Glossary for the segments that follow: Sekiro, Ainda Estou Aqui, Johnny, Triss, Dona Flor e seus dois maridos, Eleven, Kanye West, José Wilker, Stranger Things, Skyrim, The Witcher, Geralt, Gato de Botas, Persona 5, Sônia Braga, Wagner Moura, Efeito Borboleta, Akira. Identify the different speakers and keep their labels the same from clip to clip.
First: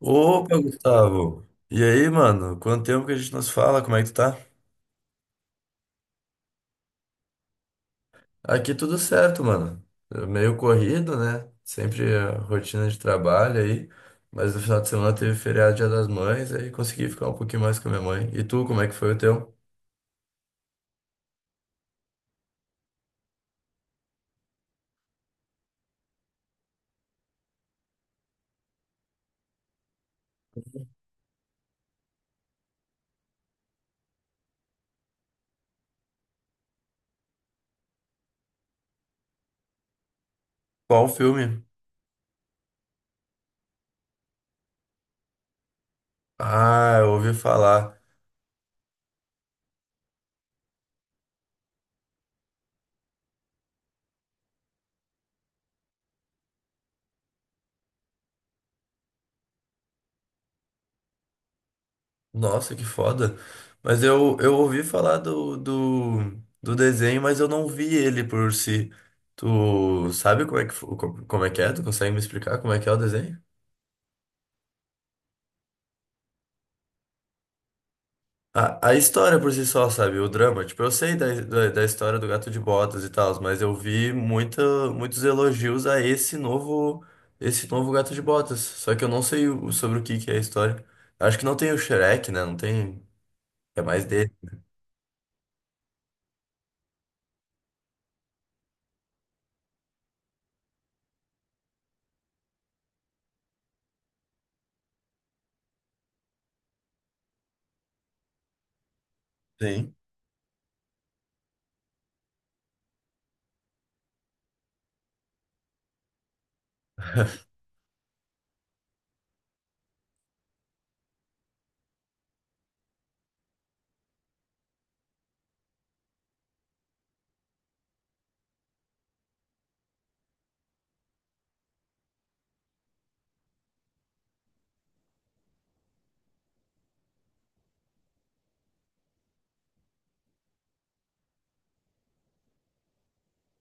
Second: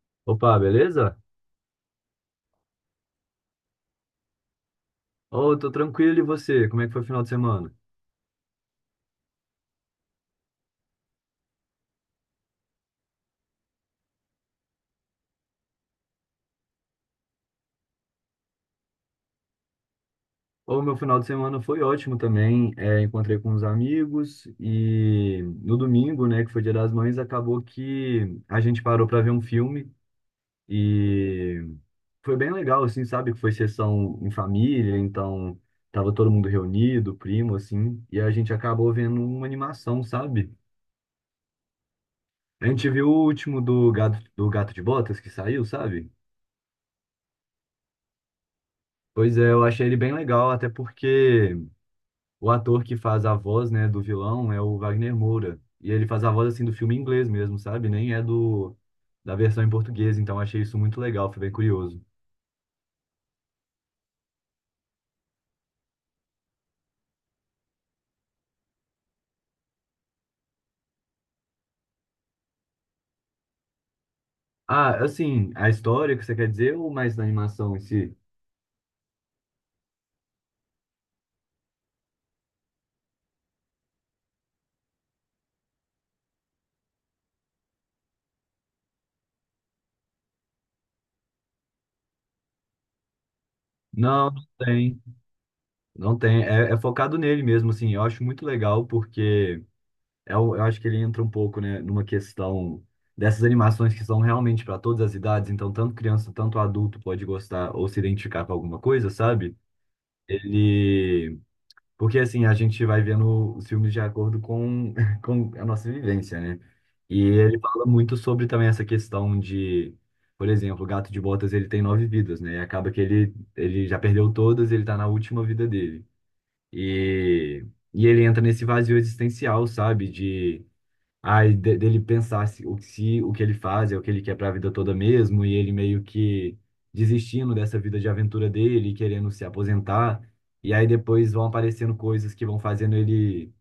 Speaker 1: Opa,
Speaker 2: Opa, beleza?
Speaker 1: Gustavo. E aí, mano? Quanto tempo que a gente nos fala? Como é que tu tá?
Speaker 2: Ô, tô tranquilo e você? Como é que foi o final de semana?
Speaker 1: Aqui tudo certo, mano. Meio corrido, né? Sempre a rotina de trabalho aí. Mas no final de semana teve feriado Dia das Mães, aí consegui ficar um pouquinho mais com a minha mãe. E tu, como é que foi o teu?
Speaker 2: Ô, meu final de semana foi ótimo também. É, encontrei com uns amigos e no domingo, né, que foi Dia das Mães, acabou que a gente parou para ver um filme e foi bem legal, assim, sabe? Que foi sessão em família, então tava todo mundo reunido, primo, assim, e a gente acabou vendo uma animação, sabe?
Speaker 1: Qual filme?
Speaker 2: A gente viu o último do Gato de Botas que saiu, sabe?
Speaker 1: Ah, eu ouvi falar.
Speaker 2: Pois é, eu achei ele bem legal, até porque. O ator que faz a voz, né, do vilão é o Wagner Moura. E ele faz a voz, assim, do filme em inglês mesmo, sabe? Nem é do da versão em português, então achei isso muito legal, foi bem curioso.
Speaker 1: Nossa, que foda. Mas eu ouvi falar do desenho, mas eu não vi ele por si. Tu sabe como é que é? Tu consegue me explicar como é que é o desenho?
Speaker 2: Ah, assim, a história que você quer dizer ou mais da animação em si?
Speaker 1: A história por si só, sabe? O drama. Tipo, eu sei da história do Gato de Botas e tal, mas eu vi muitos elogios a esse novo Gato de Botas. Só que eu não sei sobre o que que é a história. Acho que não tem o Shrek, né? Não tem. É mais
Speaker 2: Não,
Speaker 1: dele.
Speaker 2: não tem. Não tem. É, é focado nele mesmo, assim. Eu acho muito legal porque eu acho que ele entra um pouco, né, numa questão dessas animações que são realmente para todas as idades, então tanto criança, tanto adulto pode gostar ou se identificar com alguma coisa, sabe?
Speaker 1: Sim.
Speaker 2: Ele. Porque assim, a gente vai vendo os filmes de acordo com, com a nossa vivência, né? E ele fala muito sobre também essa questão de, por exemplo, o Gato de Botas, ele tem nove vidas, né? E acaba que ele já perdeu todas, ele tá na última vida dele. E, e ele entra nesse vazio existencial, sabe? Dele pensar se o que ele faz é o que ele quer para a vida toda mesmo, e ele meio que desistindo dessa vida de aventura dele, querendo se aposentar, e aí depois vão aparecendo coisas que vão fazendo ele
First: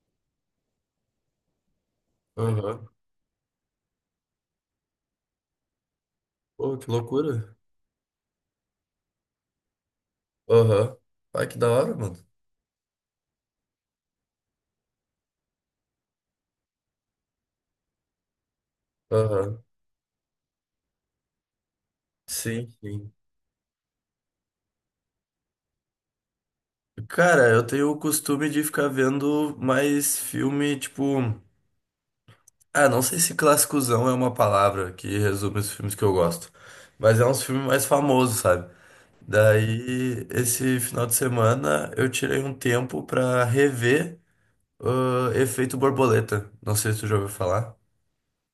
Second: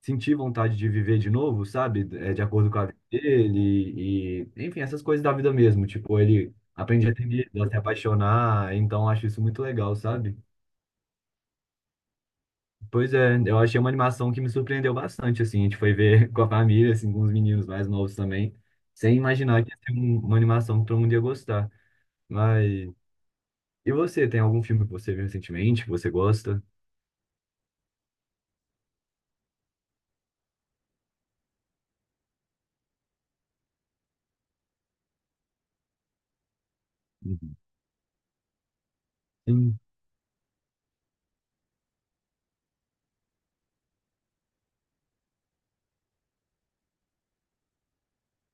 Speaker 2: sentir vontade de viver de novo, sabe? É, de acordo com a
Speaker 1: Aham.
Speaker 2: vida dele, e enfim, essas coisas da vida mesmo. Tipo, ele
Speaker 1: Pô, que
Speaker 2: aprende a ter
Speaker 1: loucura.
Speaker 2: medo, a se apaixonar, então eu acho isso muito legal, sabe?
Speaker 1: Aham. Ai, que da hora, mano.
Speaker 2: Pois é, eu achei uma animação que me surpreendeu bastante, assim, a gente foi ver com a família, assim, com os meninos mais novos também, sem
Speaker 1: Aham.
Speaker 2: imaginar que ia ser uma animação que todo mundo ia gostar.
Speaker 1: Sim,
Speaker 2: Mas,
Speaker 1: sim.
Speaker 2: e você, tem algum filme que você viu recentemente, que você gosta?
Speaker 1: Cara, eu tenho o costume de ficar vendo mais filme, tipo. Ah, não sei se clássicozão é uma palavra que resume os filmes que eu gosto, mas é uns
Speaker 2: Uhum.
Speaker 1: filmes mais famosos, sabe?
Speaker 2: Sim.
Speaker 1: Daí, esse final de semana, eu tirei um tempo pra rever Efeito Borboleta. Não sei se tu já ouviu falar.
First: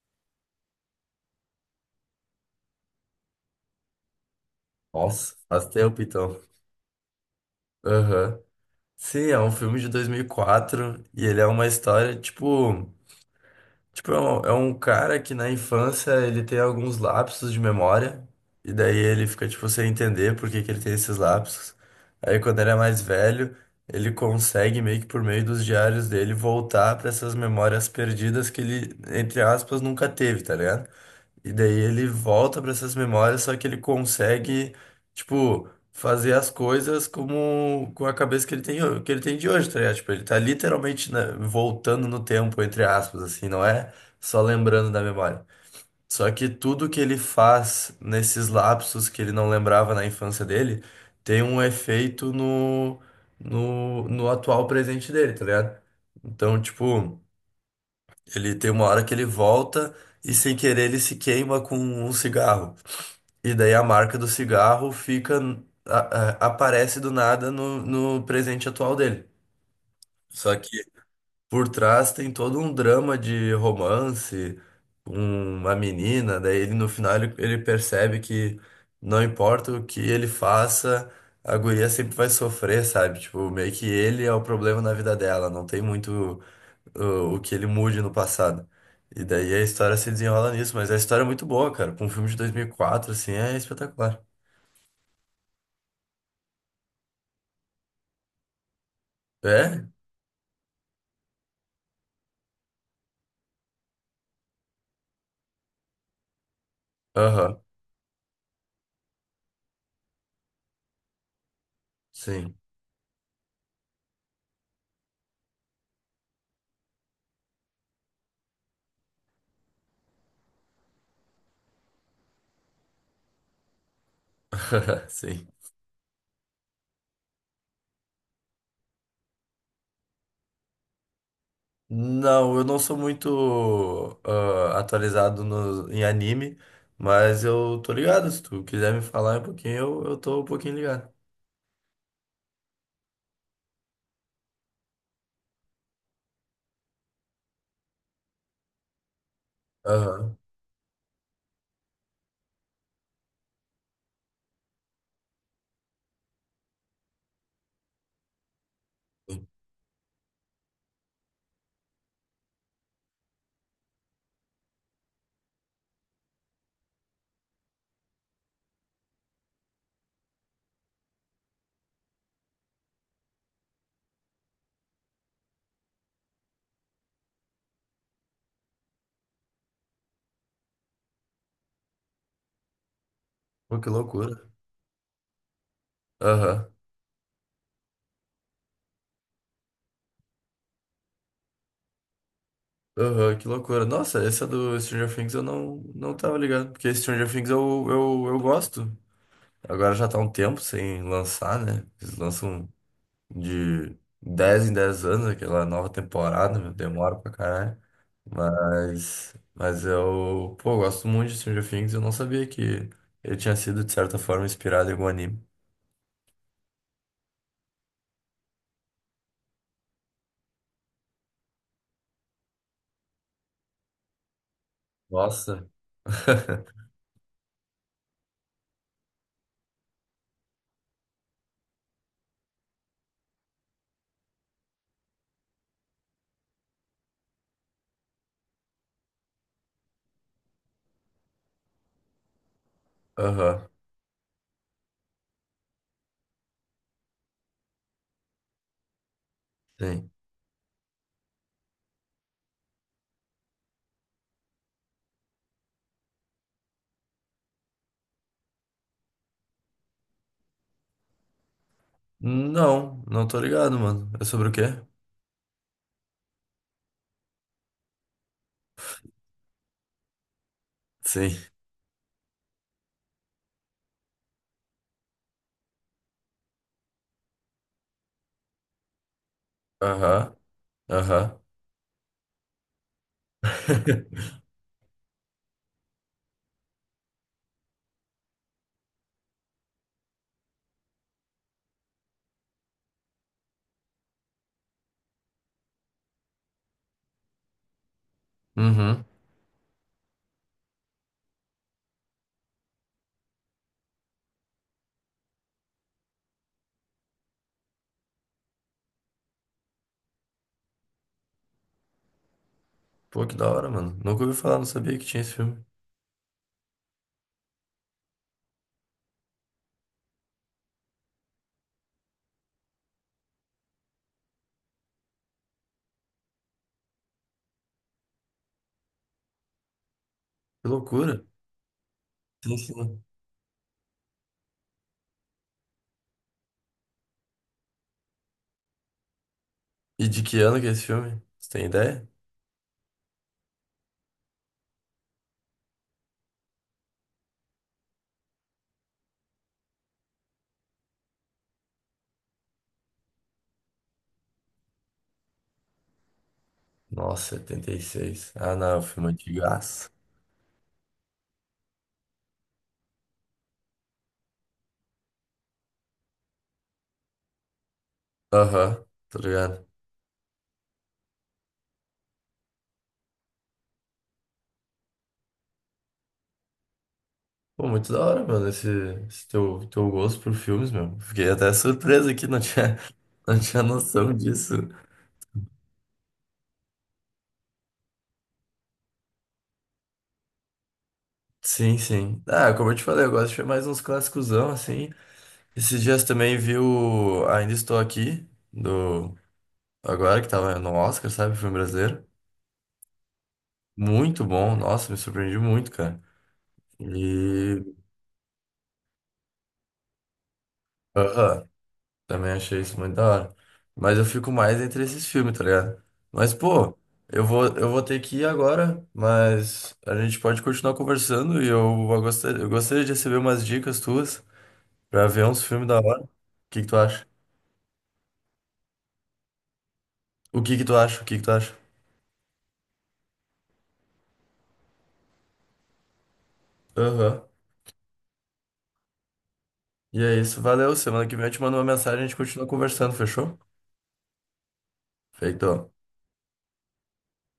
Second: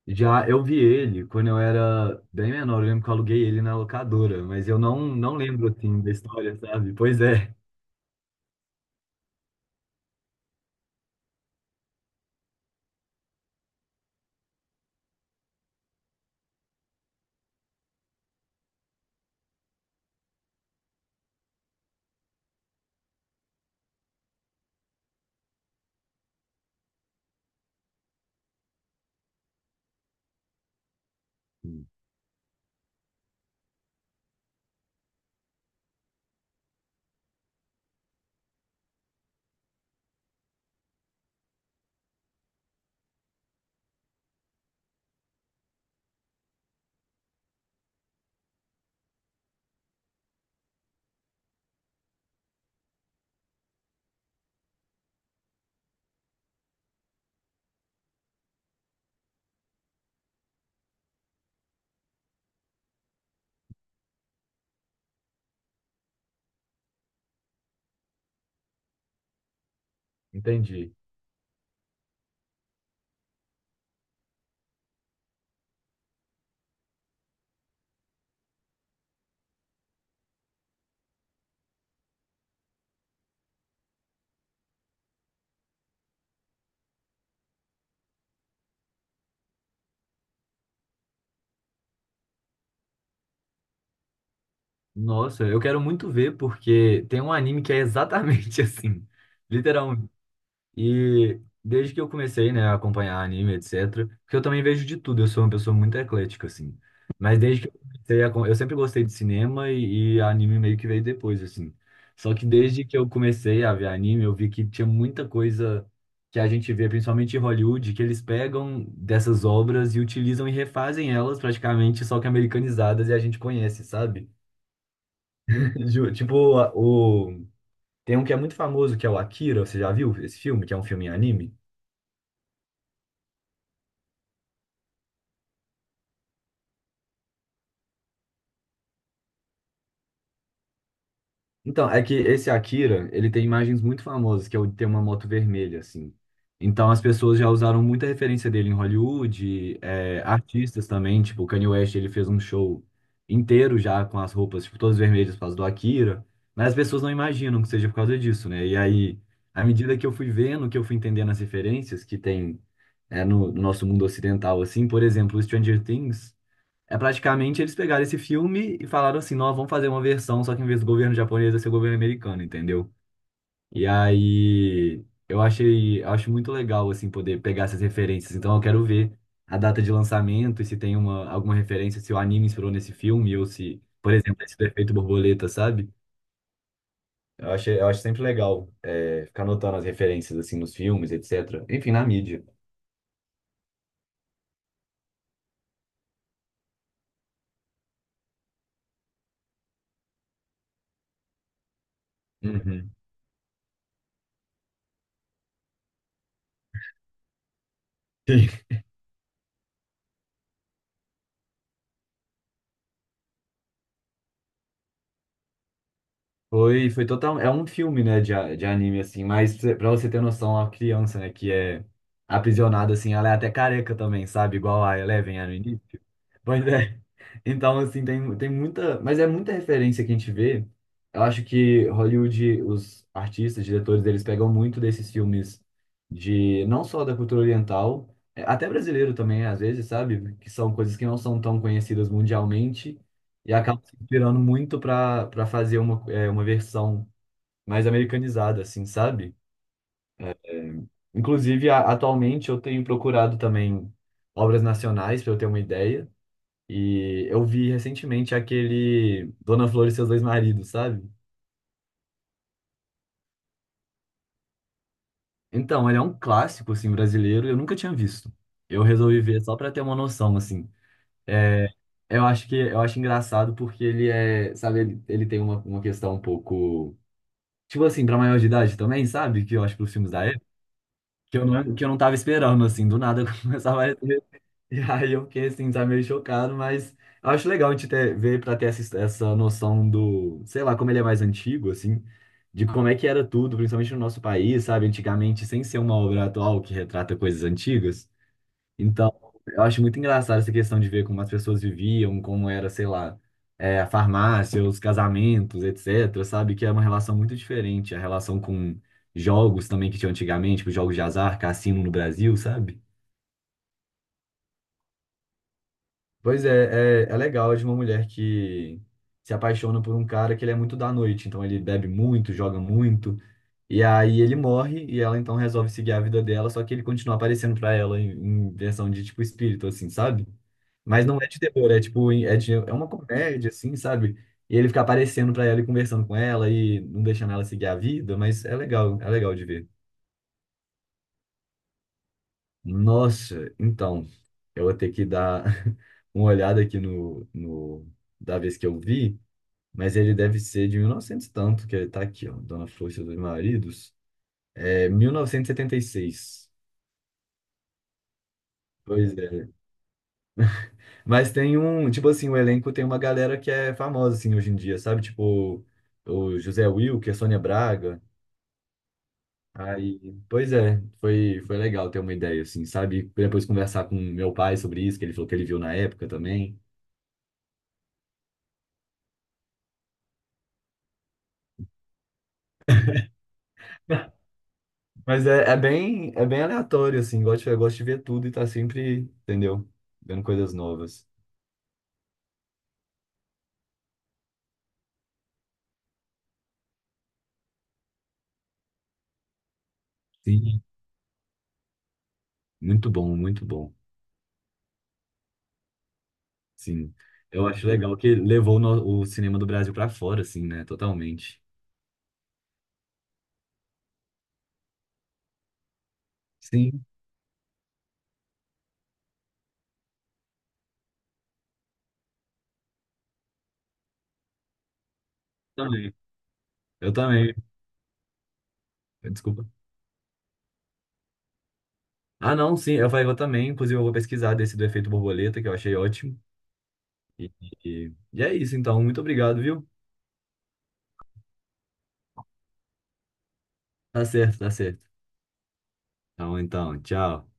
Speaker 2: Já eu vi ele quando eu era bem menor, eu lembro que eu aluguei ele na locadora, mas eu não,
Speaker 1: Nossa,
Speaker 2: não
Speaker 1: faz
Speaker 2: lembro,
Speaker 1: tempo
Speaker 2: assim, da
Speaker 1: então.
Speaker 2: história, sabe? Pois é,
Speaker 1: Aham. Sim, é um filme de 2004 e ele é uma história, tipo. Tipo, é um cara que na infância ele tem alguns lapsos de memória, e daí ele fica, tipo, sem entender por que que ele tem esses lapsos. Aí quando ele é mais velho, ele consegue, meio que por meio dos diários dele, voltar para essas memórias perdidas que ele, entre aspas, nunca teve, tá ligado? E daí
Speaker 2: sim,
Speaker 1: ele volta para essas memórias, só que ele consegue, tipo, fazer as coisas como com a cabeça que ele tem, que ele tem de hoje, tá ligado? Tipo, ele tá literalmente, né, voltando no tempo, entre aspas, assim, não é só lembrando da memória. Só que tudo que ele faz nesses lapsos que ele não lembrava na infância dele tem um efeito no atual presente dele, tá ligado? Então, tipo. Ele tem uma hora que ele volta e sem querer ele se queima com um cigarro. E daí a marca do cigarro fica a- aparece do nada no presente atual dele. Só que
Speaker 2: entendi.
Speaker 1: por trás tem todo um drama de romance com uma menina, daí ele no final ele, ele percebe que não importa o que ele faça, a guria sempre vai sofrer, sabe? Tipo, meio que ele é o problema na vida dela, não tem muito o que ele mude no passado. E daí a história se desenrola nisso, mas a história é muito boa, cara. Com um filme de 2004, assim, é espetacular.
Speaker 2: Nossa, eu quero muito ver, porque tem um anime que é exatamente assim.
Speaker 1: É?
Speaker 2: E desde que eu comecei, né, a acompanhar anime, etc, porque eu também vejo de tudo, eu sou uma pessoa muito eclética, assim. Mas
Speaker 1: Aham,
Speaker 2: desde que eu comecei Eu sempre gostei de cinema e anime meio que veio depois, assim. Só que
Speaker 1: sim.
Speaker 2: desde que eu comecei a ver anime, eu vi que tinha muita coisa que a gente vê, principalmente em Hollywood, que eles pegam dessas obras e utilizam e refazem elas praticamente, só que americanizadas e a gente conhece, sabe?
Speaker 1: Sim.
Speaker 2: Tipo, Tem um que é muito famoso, que é o Akira, você já viu esse filme? Que é um filme em anime?
Speaker 1: Não, eu não sou muito atualizado no, em anime, mas eu tô ligado. Se tu quiser me falar um pouquinho, eu tô um pouquinho ligado.
Speaker 2: Então, é que esse Akira, ele tem imagens muito famosas, que é o de ter uma moto vermelha, assim. Então, as pessoas já usaram muita referência dele em Hollywood, é,
Speaker 1: Aham.
Speaker 2: artistas também, tipo, o Kanye West, ele fez um show inteiro já com as roupas, tipo, todas vermelhas por causa do Akira, mas as pessoas não imaginam que seja por causa disso, né? E aí,
Speaker 1: Sim.
Speaker 2: à medida que eu fui vendo, que eu fui entendendo as referências que tem, é, no nosso mundo ocidental, assim, por exemplo, o Stranger Things, é praticamente eles pegaram esse filme e falaram assim, nós vamos fazer uma versão, só que em vez do governo japonês vai ser o governo americano, entendeu? E aí eu achei, eu acho muito legal assim poder pegar essas referências. Então eu quero ver a data de lançamento e se tem uma alguma referência, se o anime inspirou nesse filme ou
Speaker 1: Pô,
Speaker 2: se,
Speaker 1: que
Speaker 2: por exemplo,
Speaker 1: loucura.
Speaker 2: esse do efeito borboleta, sabe?
Speaker 1: Aham.
Speaker 2: Eu achei, eu acho sempre legal é, ficar notando as referências assim nos filmes, etc. Enfim, na mídia.
Speaker 1: Aham, que loucura. Nossa, essa do Stranger Things eu não, não tava ligado. Porque Stranger Things eu gosto. Agora já tá um tempo sem lançar, né? Eles lançam
Speaker 2: Uhum.
Speaker 1: de 10 em 10 anos aquela nova temporada, meu, demora pra caralho. Pô, eu gosto muito de Stranger Things, eu não sabia que ele tinha sido, de certa forma, inspirado em algum anime.
Speaker 2: Foi, foi total. É um filme, né, de anime, assim, mas pra você ter noção, a criança, né, que é aprisionada, assim, ela é até careca também, sabe? Igual a Eleven, era no
Speaker 1: Nossa.
Speaker 2: início. Pois é. Então, assim, tem muita. Mas é muita referência que a gente vê. Eu acho que Hollywood, os artistas, diretores, eles pegam muito desses filmes de. Não só da cultura oriental, é, até brasileiro também, às vezes, sabe? Que são coisas que não são tão conhecidas mundialmente e
Speaker 1: Aham,
Speaker 2: acabam se inspirando muito para fazer uma versão mais americanizada, assim, sabe?
Speaker 1: sim.
Speaker 2: Inclusive, atualmente, eu tenho procurado também obras nacionais, para eu ter uma ideia. E eu vi recentemente aquele Dona Flor e Seus Dois Maridos, sabe?
Speaker 1: Não, não tô ligado, mano. É sobre o quê?
Speaker 2: Então, ele é um clássico assim brasileiro, e eu nunca tinha visto. Eu resolvi ver só pra ter uma noção assim.
Speaker 1: Sim.
Speaker 2: Eu acho que eu acho engraçado porque ele é, sabe, ele tem uma questão um pouco tipo assim, pra maior de idade também, sabe? Que eu acho que os filmes da
Speaker 1: Aham,
Speaker 2: época que
Speaker 1: aham.
Speaker 2: eu não que eu não tava esperando assim, do nada começava a. E aí eu fiquei assim, tá meio chocado, mas eu acho legal a gente ver para ter essa noção do, sei lá, como ele é mais antigo, assim, de como é que era tudo, principalmente no nosso país, sabe, antigamente, sem ser uma obra atual que retrata coisas antigas.
Speaker 1: Uhum.
Speaker 2: Então, eu acho muito engraçado essa questão de ver como as pessoas viviam, como era, sei lá, é, a farmácia, os casamentos, etc., sabe, que é uma relação muito diferente, a relação com jogos também que tinha antigamente, tipo jogos de azar, cassino no Brasil, sabe?
Speaker 1: Pô, que da hora, mano. Nunca ouvi falar, não sabia que tinha esse filme.
Speaker 2: Pois é, é legal é de uma mulher que se apaixona por um cara que ele é muito da noite, então ele bebe muito, joga muito, e aí ele morre e ela então resolve seguir a vida dela, só que ele continua aparecendo pra ela em versão de tipo espírito, assim, sabe?
Speaker 1: Que
Speaker 2: Mas não
Speaker 1: loucura.
Speaker 2: é de terror, é tipo,
Speaker 1: Sim,
Speaker 2: é uma
Speaker 1: sim.
Speaker 2: comédia, assim, sabe? E ele fica aparecendo pra ela e conversando com ela e não deixando ela seguir a vida, mas é legal de ver.
Speaker 1: E de que ano que é esse filme? Você tem ideia?
Speaker 2: Nossa, então, eu vou ter que dar uma olhada aqui no da vez que eu vi, mas ele deve ser de 1900 e novecentos e tanto, que ele tá aqui, ó, Dona Flor e Seus Dois Maridos. É 1976.
Speaker 1: Nossa, 76. Ah, não, é um filme
Speaker 2: Pois é.
Speaker 1: antigaço.
Speaker 2: Mas tem um, tipo assim, o elenco tem uma galera que é famosa assim hoje em dia, sabe? Tipo o José Wilker, Sônia Braga.
Speaker 1: Aham, tá ligado?
Speaker 2: Aí, pois é, foi legal ter uma ideia assim, sabe? Depois conversar com meu pai sobre isso, que ele falou que ele viu na época também.
Speaker 1: Pô, muito da hora, mano, esse teu, teu gosto por filmes, meu. Fiquei até surpreso aqui, não tinha, não tinha noção disso.
Speaker 2: Mas é bem aleatório, assim. Eu gosto de ver tudo e tá sempre, entendeu? Vendo coisas novas.
Speaker 1: Sim, sim. Ah, como eu te falei, eu gosto de ver mais uns clássicosão, assim. Esses dias também vi o Ainda Estou Aqui, do... Agora que tava
Speaker 2: Sim.
Speaker 1: no Oscar, sabe? Filme brasileiro.
Speaker 2: Muito bom, muito bom.
Speaker 1: Muito bom. Nossa, me surpreendi muito, cara.
Speaker 2: Sim. Eu acho
Speaker 1: E...
Speaker 2: legal que levou o cinema do Brasil pra fora, assim, né? Totalmente.
Speaker 1: Aham. Também achei isso muito da hora. Mas eu fico mais entre esses filmes, tá ligado? Mas, pô,
Speaker 2: Sim,
Speaker 1: eu vou ter que ir agora, mas a gente pode continuar conversando e eu gostaria de receber umas dicas tuas pra ver uns filmes da
Speaker 2: também.
Speaker 1: hora. O que que tu
Speaker 2: Eu
Speaker 1: acha?
Speaker 2: também. Desculpa.
Speaker 1: O que que tu acha? O que que tu acha?
Speaker 2: Ah, não, sim. Eu falei, eu também. Inclusive, eu vou pesquisar desse do efeito borboleta, que eu achei ótimo.
Speaker 1: Aham.
Speaker 2: E, e é isso, então. Muito obrigado, viu?
Speaker 1: E é isso. Valeu. Semana que vem eu te mando uma mensagem e a gente continua conversando, fechou?
Speaker 2: Tá certo, tá certo.
Speaker 1: Feito.
Speaker 2: Então, tchau.